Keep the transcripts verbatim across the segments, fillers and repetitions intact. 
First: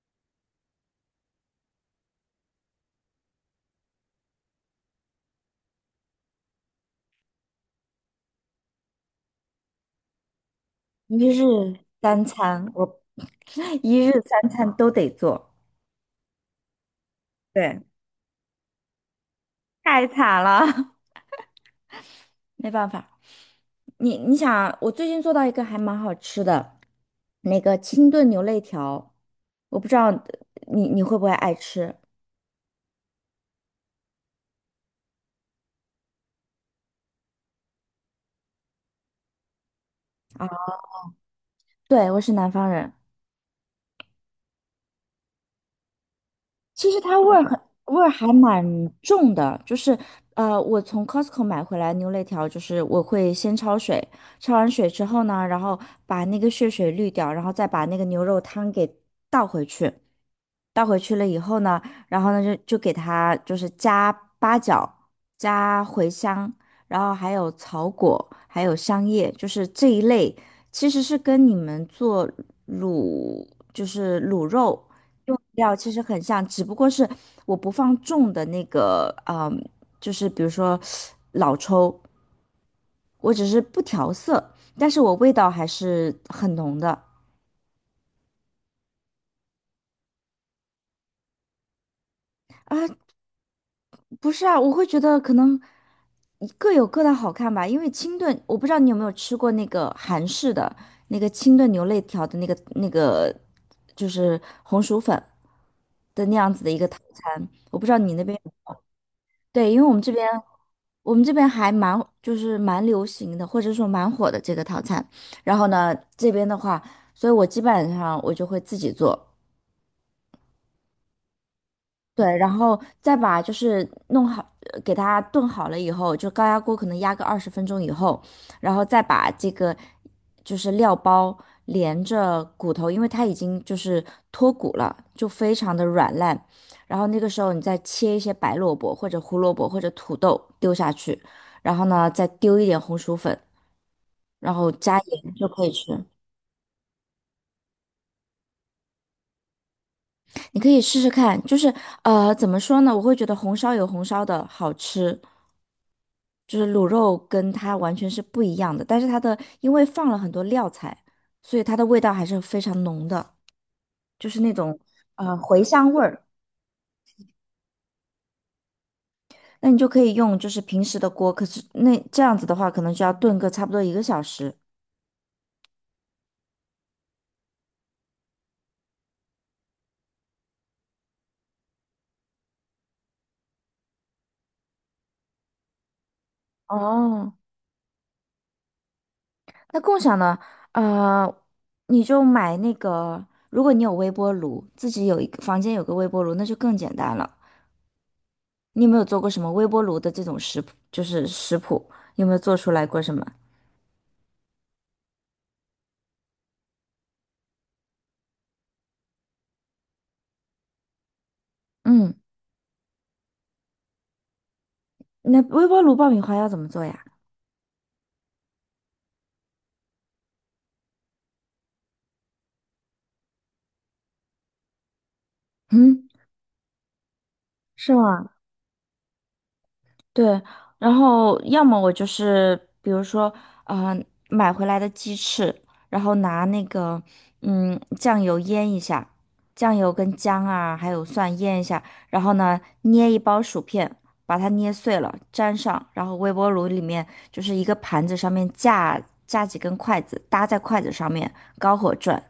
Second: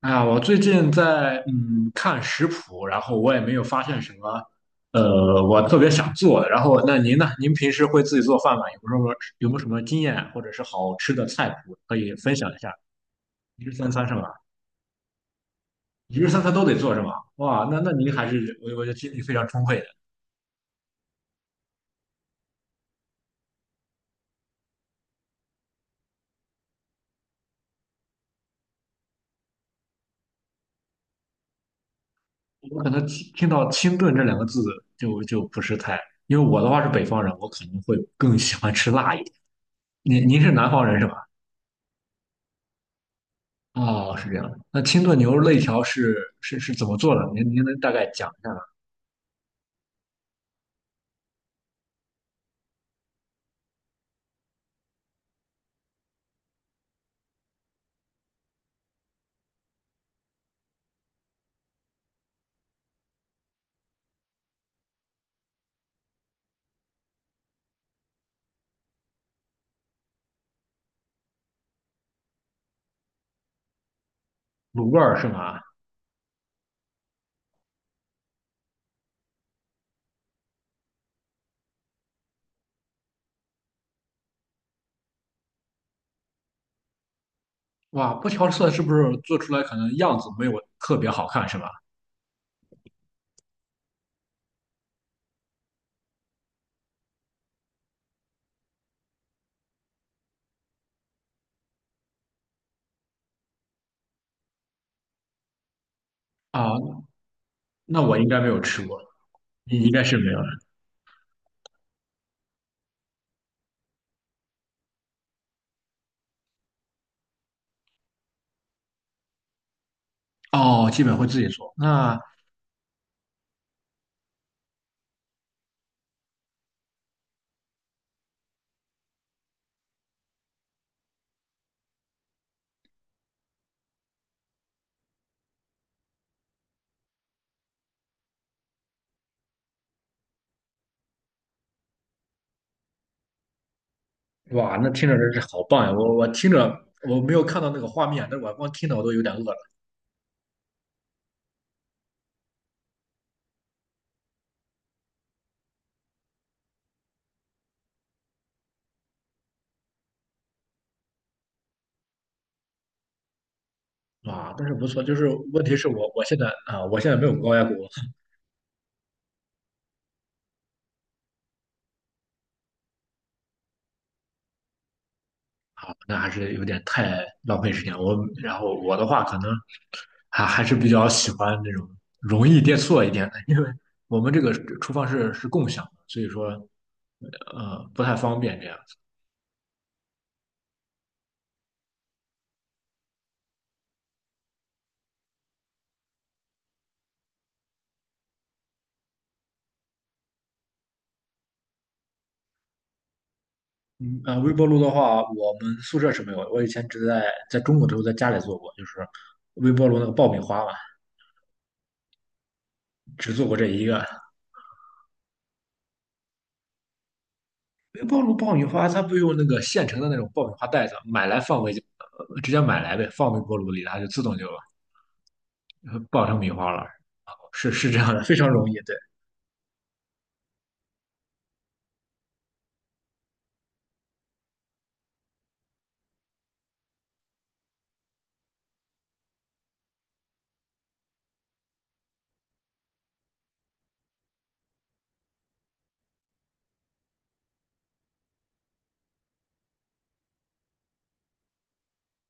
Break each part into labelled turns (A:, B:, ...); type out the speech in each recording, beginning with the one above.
A: 哎呀，我最近在嗯看食谱，然后我也没有发现什么，呃，我特别想做的。然后，那您呢？您平时会自己做饭吗？有没有什么有没有什么经验或者是好吃的
B: 一日
A: 菜谱可以
B: 三
A: 分享一
B: 餐，
A: 下？
B: 我
A: 一日 三
B: 一
A: 餐
B: 日
A: 是吧？
B: 三餐都得做，
A: 一日三餐都得做是吧？哇，那
B: 对，
A: 那您还是我我觉得精力非常充沛的。
B: 太惨了，没办法。你你想，我最近做到一个还蛮好吃的，那个清炖牛肋条，我不知道你你会不会爱吃
A: 我可能听听到清炖这两个字就就不是太，因为我的话是北方人，我可能会更喜欢吃辣一点。您您是南
B: 啊？
A: 方人是吧？
B: 对，我是南方人，
A: 哦，是这样的。那清炖牛肉肋条是是是怎
B: 其
A: 么
B: 实
A: 做
B: 它
A: 的？
B: 味儿
A: 您
B: 很
A: 您能大
B: 味
A: 概
B: 儿还
A: 讲一下吗？
B: 蛮重的，就是呃，我从 Costco 买回来牛肋条，就是我会先焯水，焯完水之后呢，然后把那个血水滤掉，然后再把那个牛肉汤给倒回去，倒回去了以后呢，然后呢就就给它就是加八角、加茴香，然后还有草果，还有香叶，就是这一类，其实是跟你们做卤就是卤肉。
A: 卤味儿是
B: 用
A: 吗？
B: 料其实很像，只不过是我不放重的那个，嗯，就是比如说老抽，我只是不调色，但是我味道还是很浓的。
A: 哇，不调色是不是做出来可能样子没有特别好看是吧？
B: 不是啊，我会觉得可能各有各的好看吧，因为清炖，我不知道你有没有吃过那个韩式的那个清炖牛肋条的那个那个，就是红薯粉的那样子的一个套
A: 啊，
B: 餐。
A: 那我应该没有吃过，
B: 对，
A: 你
B: 因为
A: 应
B: 我们
A: 该
B: 这
A: 是
B: 边
A: 没有的。
B: 我们这边还蛮就是蛮流行的，或者说蛮火的这个套餐。然后呢，这边的话，所以我基本上我就会自己做。
A: 哦，基本会自己做。那，
B: 对，然后再把就是弄好，呃给它炖好了以后，就高压锅可能压个二十分钟以后，然后再把这个就是料包连着骨头，因为它已经就是脱骨了，就非常的软烂。然后那个时候你再切一些白萝卜或者胡萝卜或者土豆丢下去，然后呢再丢一点红薯粉，然后
A: 哇，那
B: 加
A: 听着真
B: 盐
A: 是
B: 就
A: 好
B: 可以
A: 棒呀！
B: 吃。
A: 我我听着我没有看到那个画面，但是我光听着我都有点饿了。
B: 你可以试试看，就是呃，怎么说呢？我会觉得红烧有红烧的好吃，就是卤肉跟它完全是不一样的。但是它的因为放了很多料材，所以它的味道还是非常浓的，就是那
A: 哇，但是
B: 种
A: 不错，就
B: 呃
A: 是
B: 茴
A: 问题是
B: 香味
A: 我我
B: 儿。
A: 现在啊，我现在没有高压锅，
B: 那你就可以用就是平时的锅，可是那这样子的话，可能就要炖个差不多一个小时。
A: 那还是有点太浪费时间。我然后我的话可能还还是比较喜欢那种容易电错一点的，因为我们这个厨房是是共享的，所以说
B: 哦，
A: 呃不太方便这样子。
B: 那共享呢？呃，你就买那个，如果你有微波炉，自己有一个房间有个微波炉，那就更简单了。你有没有做过什么微波炉的这种食谱？就是食谱，有没有做出来过什么？
A: 嗯呃，微波炉的话，我们宿舍是没有的，我以前只在在中国的时候在家里做过，就是微波炉那个爆米花嘛，
B: 嗯，
A: 只做过这一个。
B: 那微波炉爆米花要怎么做呀？
A: 微波炉爆米花它不用那个现成的那种爆米花袋子，买来放微呃直接买来呗，放微波炉里，它就自动就呃
B: 嗯，
A: 爆成米花了。是是
B: 是
A: 这样的，
B: 吗？
A: 非常容易。对，
B: 对，然后要么我就是，比如说，嗯、买回来的鸡翅，然后拿那个，嗯，酱油腌一下，酱油跟姜啊，还有蒜腌一下，然后呢，捏一包薯片，把它捏碎了，粘上，然后微波炉里面就是一个盘子上面架架几根筷子，搭在筷子上面，高火转，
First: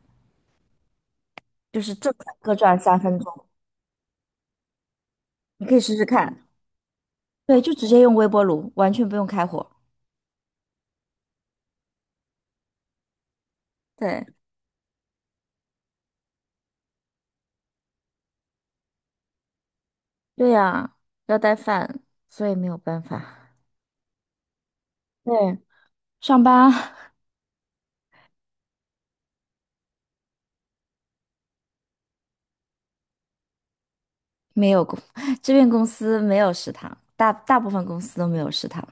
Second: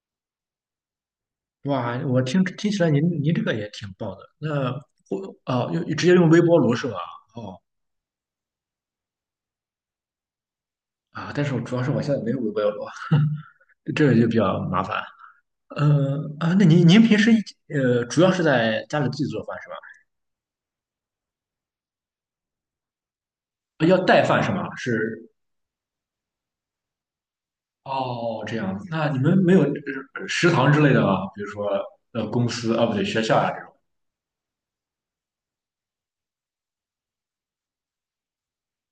B: 就是
A: 哇，
B: 正
A: 我
B: 反
A: 听
B: 各
A: 听
B: 转
A: 起来
B: 三
A: 您
B: 分
A: 您这
B: 钟，
A: 个也挺棒的。那我
B: 你
A: 啊，
B: 可以
A: 用
B: 试试
A: 直接用微
B: 看。
A: 波炉是吧？哦
B: 对，就直接用微波炉，完全不用开火。
A: 啊，但是我主要是我现在没有微波炉，这个就
B: 对。
A: 比较麻烦。呃啊，那您您平时呃主要是在家里自己做饭是吧？
B: 对呀，要带饭，所以没有办法。
A: 啊，要带饭是吗？是
B: 对，上班
A: 哦，这样子。那你们没有呃食堂之类的吗？比如说呃公司啊，不对，学校啊这种。
B: 没有公，这边公司没有食堂，大大部分公司都没有食堂。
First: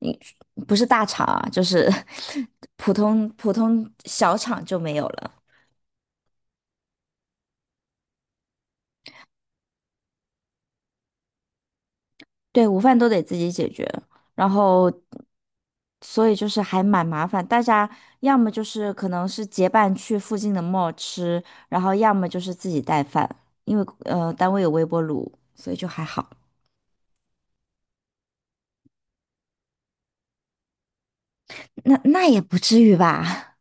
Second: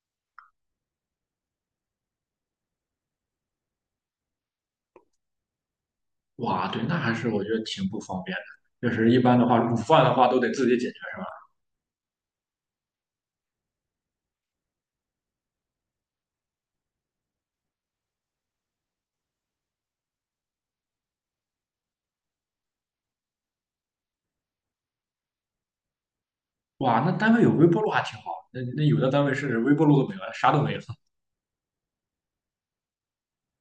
B: 你不是大厂啊，就是 普通普通小厂就没有了。
A: 哇，对，那还是我觉得挺不方便的。就是一般的话，午饭的话都得自己解决。是吧？
B: 对，午饭都得自己解决，然后所以就是还蛮麻烦。大家要么就是可能是结伴去附近的 mall 吃，然后要么就是自己带饭，因为呃单位有微波炉，所以就还好。
A: 哇，那单位有微波炉还挺好。那那有的单位是微波炉都没有，啥都没有。
B: 那那也不至于吧？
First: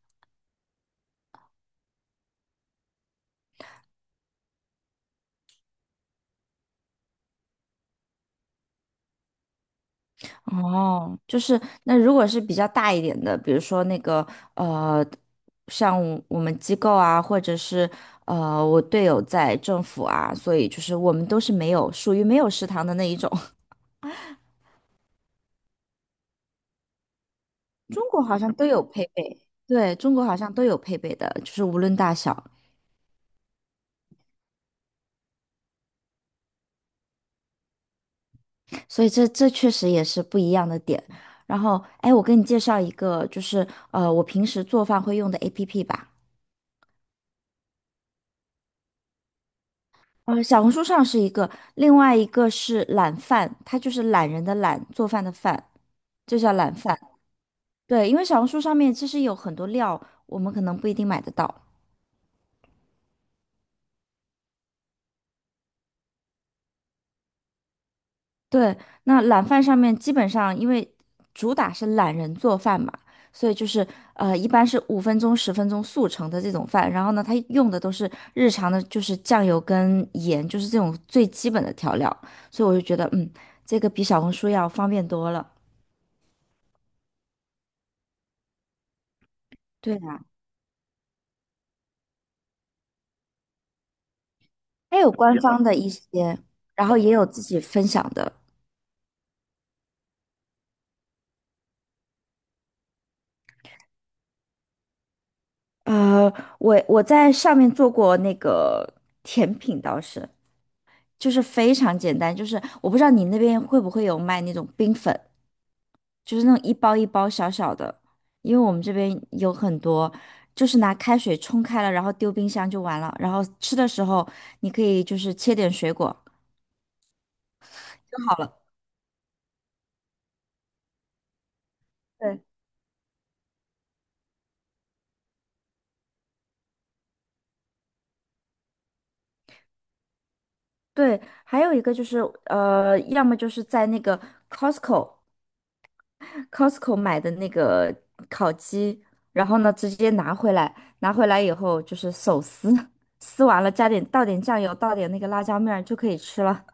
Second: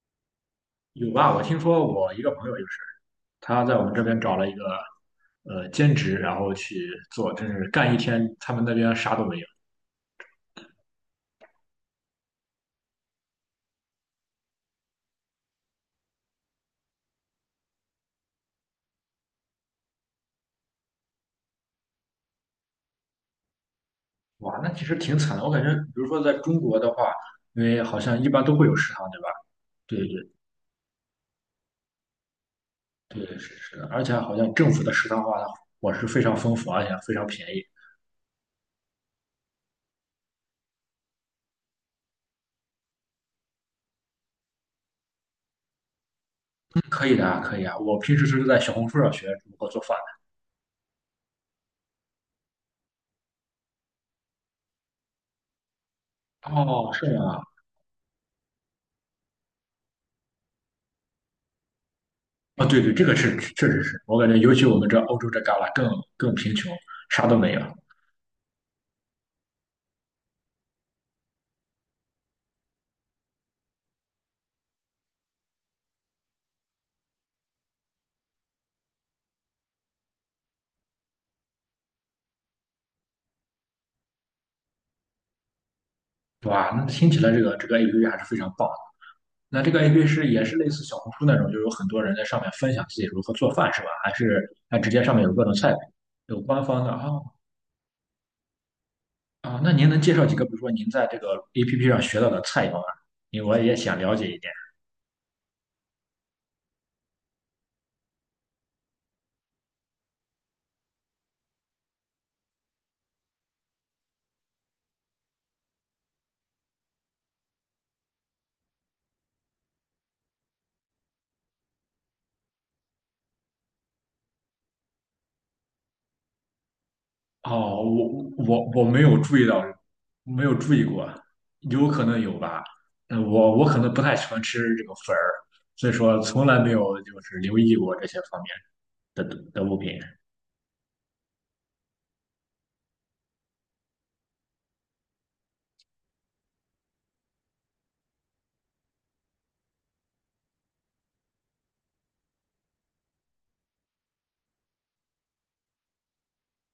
A: 有吧？我听说我一个朋友就是，他在我们这边找了一个呃兼职，然后去做，真是干一天，他们那边啥都没有。
B: 哦，就是那如果是比较大一点的，比如说那个呃，像我们机构啊，或者是呃，我队友在政府啊，所以就是我们都是没有属于没有食堂的那一种。
A: 哇，那其实挺惨的。我感觉，比如说在中国的话，因为好
B: 中
A: 像
B: 国
A: 一
B: 好
A: 般
B: 像
A: 都会
B: 都
A: 有
B: 有
A: 食
B: 配
A: 堂，对吧？
B: 备，对，
A: 对
B: 中国
A: 对
B: 好像都有配备的，就是无论大小，
A: 对，是是的。而且好像政府的食堂的话，伙食非常丰富，而且非常便宜。
B: 所以这这确实也是不一样的点。然后，哎，我给你介绍一个，就是呃，我平时做饭会用的 A P P 吧。
A: 嗯可以的啊，可以啊。我平时是在小红书上学如何做饭
B: 呃，小红书上是一个，另外一个是懒饭，它就是懒人的懒，做饭的饭，就
A: 的。
B: 叫懒
A: 哦，
B: 饭。
A: 是吗？
B: 对，因为小红书上面其实有很多料，我们可能不一定买得到。
A: 啊，对对，这个是确实是，我感觉尤其我们这欧洲这旮旯更更贫穷，啥都没有。
B: 对，那懒饭上面基本上因为主打是懒人做饭嘛，所以就是呃，一般是五分钟、十分钟速成的这种饭。然后呢，它用的都是日常的，就是酱油跟盐，就是这种最基本的调料。所以我就觉得，嗯，这个比小红书要方便多了。
A: 对吧？那听起来这个这个 A P P 还是非常棒的。那这个
B: 对
A: A P P
B: 啊。
A: 是也是类似小红书那种，就有很多人在上面分享自己如何做饭是吧？还是它直
B: 它
A: 接
B: 有
A: 上面有
B: 官
A: 各种
B: 方
A: 菜
B: 的
A: 谱，
B: 一些，
A: 有官方
B: 然
A: 的
B: 后
A: 啊。
B: 也有自己分享的。
A: 啊，那您能介绍几个，比如说您在这个 A P P 上学到的菜肴吗？因为我也想了解一点。
B: 呃，我我在上面做过那个甜品，倒是就是非常简单，就是我不知道你那边会不会有卖那种冰粉，就是那种一包一包小小的，因为我们这边有很多，就是拿开水冲开了，然后丢冰箱就完了，然后吃的时候你可以就是切点水果
A: 哦，
B: 就
A: 我
B: 好了。
A: 我我没有注意到，没有注意过，有可能有
B: 对
A: 吧。嗯，我我可能不太喜欢吃这个粉儿，所以说从来没有就是留意过这些方面的的的物品。
B: 对，还有一个就是呃，要么就是在那个 Costco。Costco 买的那个烤鸡，然后呢直接拿回来，拿回来以后就是手撕，撕完了加点倒点酱油，倒点那个辣椒面儿就可以吃了。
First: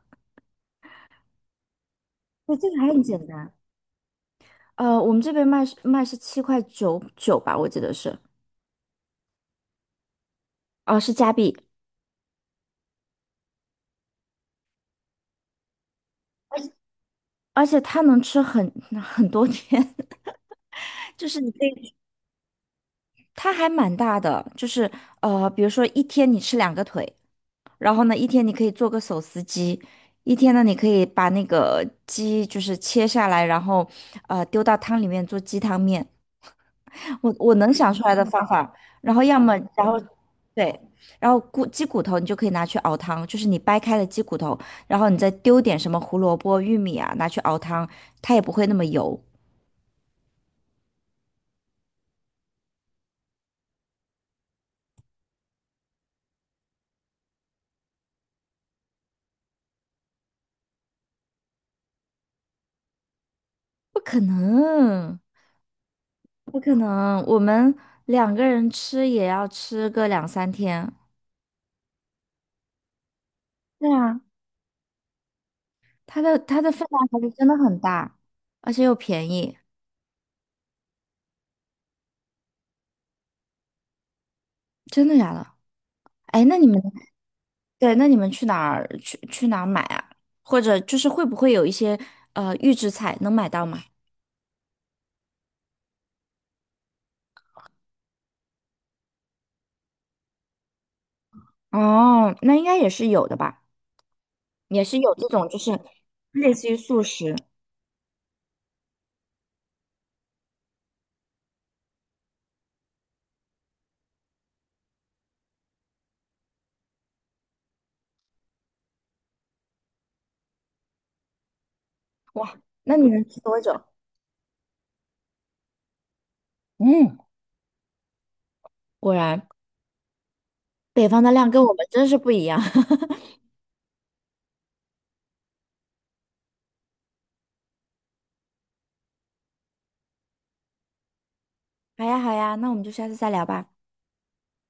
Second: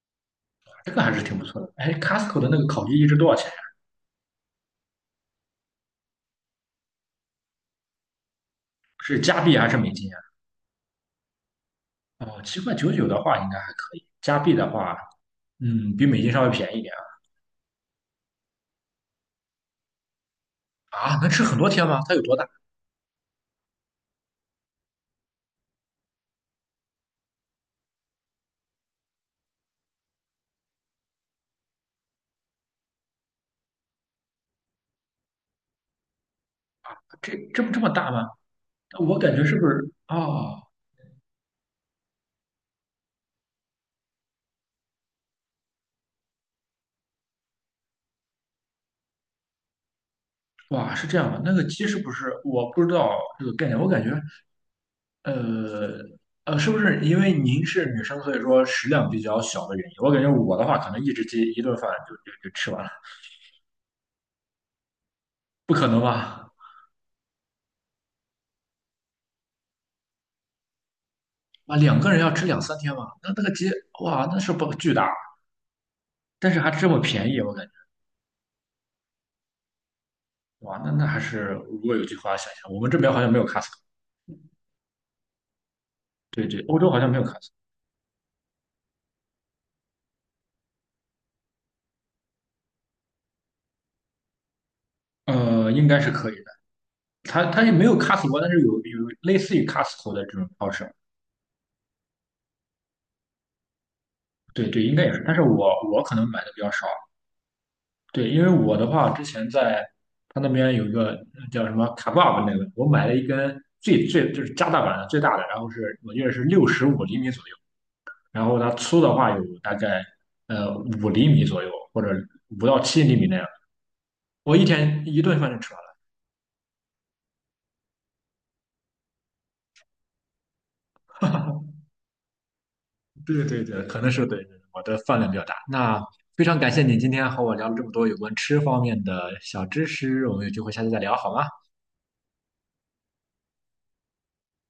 A: 这个还是挺不错的。哎，Costco 的
B: 对，
A: 那个
B: 这个
A: 烤
B: 还
A: 鸡
B: 很
A: 一只
B: 简
A: 多少钱
B: 单。
A: 呀？
B: 呃，我们这边卖是卖是七块九九吧，我记得是，
A: 是加币还是美金呀？
B: 哦、是加币，
A: 哦，七块九九的话应该还可以，加币的话，嗯，比美金稍微便宜一点
B: 而且它能吃很 很多天，
A: 啊。啊，
B: 就
A: 能
B: 是
A: 吃
B: 你
A: 很
B: 可
A: 多天
B: 以，
A: 吗？它有多大？
B: 它还蛮大的，就是呃，比如说一天你吃两个腿，然后呢，一天你可以做个手撕鸡，一天呢，你可以把那个鸡就是切下来，然后呃丢到汤里面做鸡汤面。我
A: 这
B: 我
A: 这不
B: 能
A: 这么
B: 想出
A: 大
B: 来的
A: 吗？
B: 方法，然
A: 我
B: 后
A: 感
B: 要
A: 觉
B: 么
A: 是不是？
B: 然后
A: 啊？
B: 对，然后骨鸡骨头你就可以拿去熬汤，就是你掰开了鸡骨头，然后你再丢点什么胡萝卜、玉米啊，拿去熬汤，它也不会那么油。
A: 哇，是这样的，那个鸡是不是我不知道这个概念？我感觉，呃呃，是不是因为您是女生，所以说食量比较小的原因？我感觉我的话，可能一只鸡一顿饭就就就吃完了，
B: 不可能，
A: 不可能吧？
B: 不可能，我们两个人吃也要吃个两三天。
A: 啊，两个人要吃两三天吧？那那个鸡，
B: 对啊。
A: 哇，那是不巨大，
B: 它的
A: 但是
B: 它
A: 还
B: 的
A: 这
B: 分
A: 么
B: 量还
A: 便
B: 是
A: 宜，
B: 真
A: 我
B: 的
A: 感觉，
B: 很大，而且又便宜，
A: 哇，那那还是如果有句话想一想，我们这边好像没有 Costco，
B: 真的假的？哎，
A: 对
B: 那
A: 对，
B: 你
A: 欧
B: 们
A: 洲好像没有 Costco，
B: 对，那你们去哪儿去去哪儿买啊？或者就是会不会有一些呃预制菜能买到吗？
A: 呃，应该是可以的，它它也没有 Costco，但是有有类似于 Costco 的这种超市。
B: 哦，那应该也是有的吧，
A: 对对，
B: 也
A: 应
B: 是
A: 该也
B: 有
A: 是，
B: 这
A: 但是
B: 种就
A: 我
B: 是
A: 我可能买的
B: 类
A: 比
B: 似
A: 较
B: 于
A: 少。
B: 速食。
A: 对，因为我的话，之前在他那边有一个呃叫什么卡 k e 那个，我买了一根最最就是加大版的最大的，然后是我记得是六十五厘米左右，然后它粗的话有大概呃五厘米左右，或者
B: 哇，
A: 五到
B: 那
A: 七
B: 你
A: 厘米
B: 能
A: 那
B: 吃
A: 样。
B: 多久？
A: 我一天一顿饭就吃完了。
B: 嗯，果然北方的量跟我们真是不一样。
A: 对对对，可能是对我的饭量比较大。那非常感谢你今天和我聊了这么多有关吃方面的小知识，我们有机会下次再聊好吗？
B: 好呀好呀，那我们就下次再聊吧。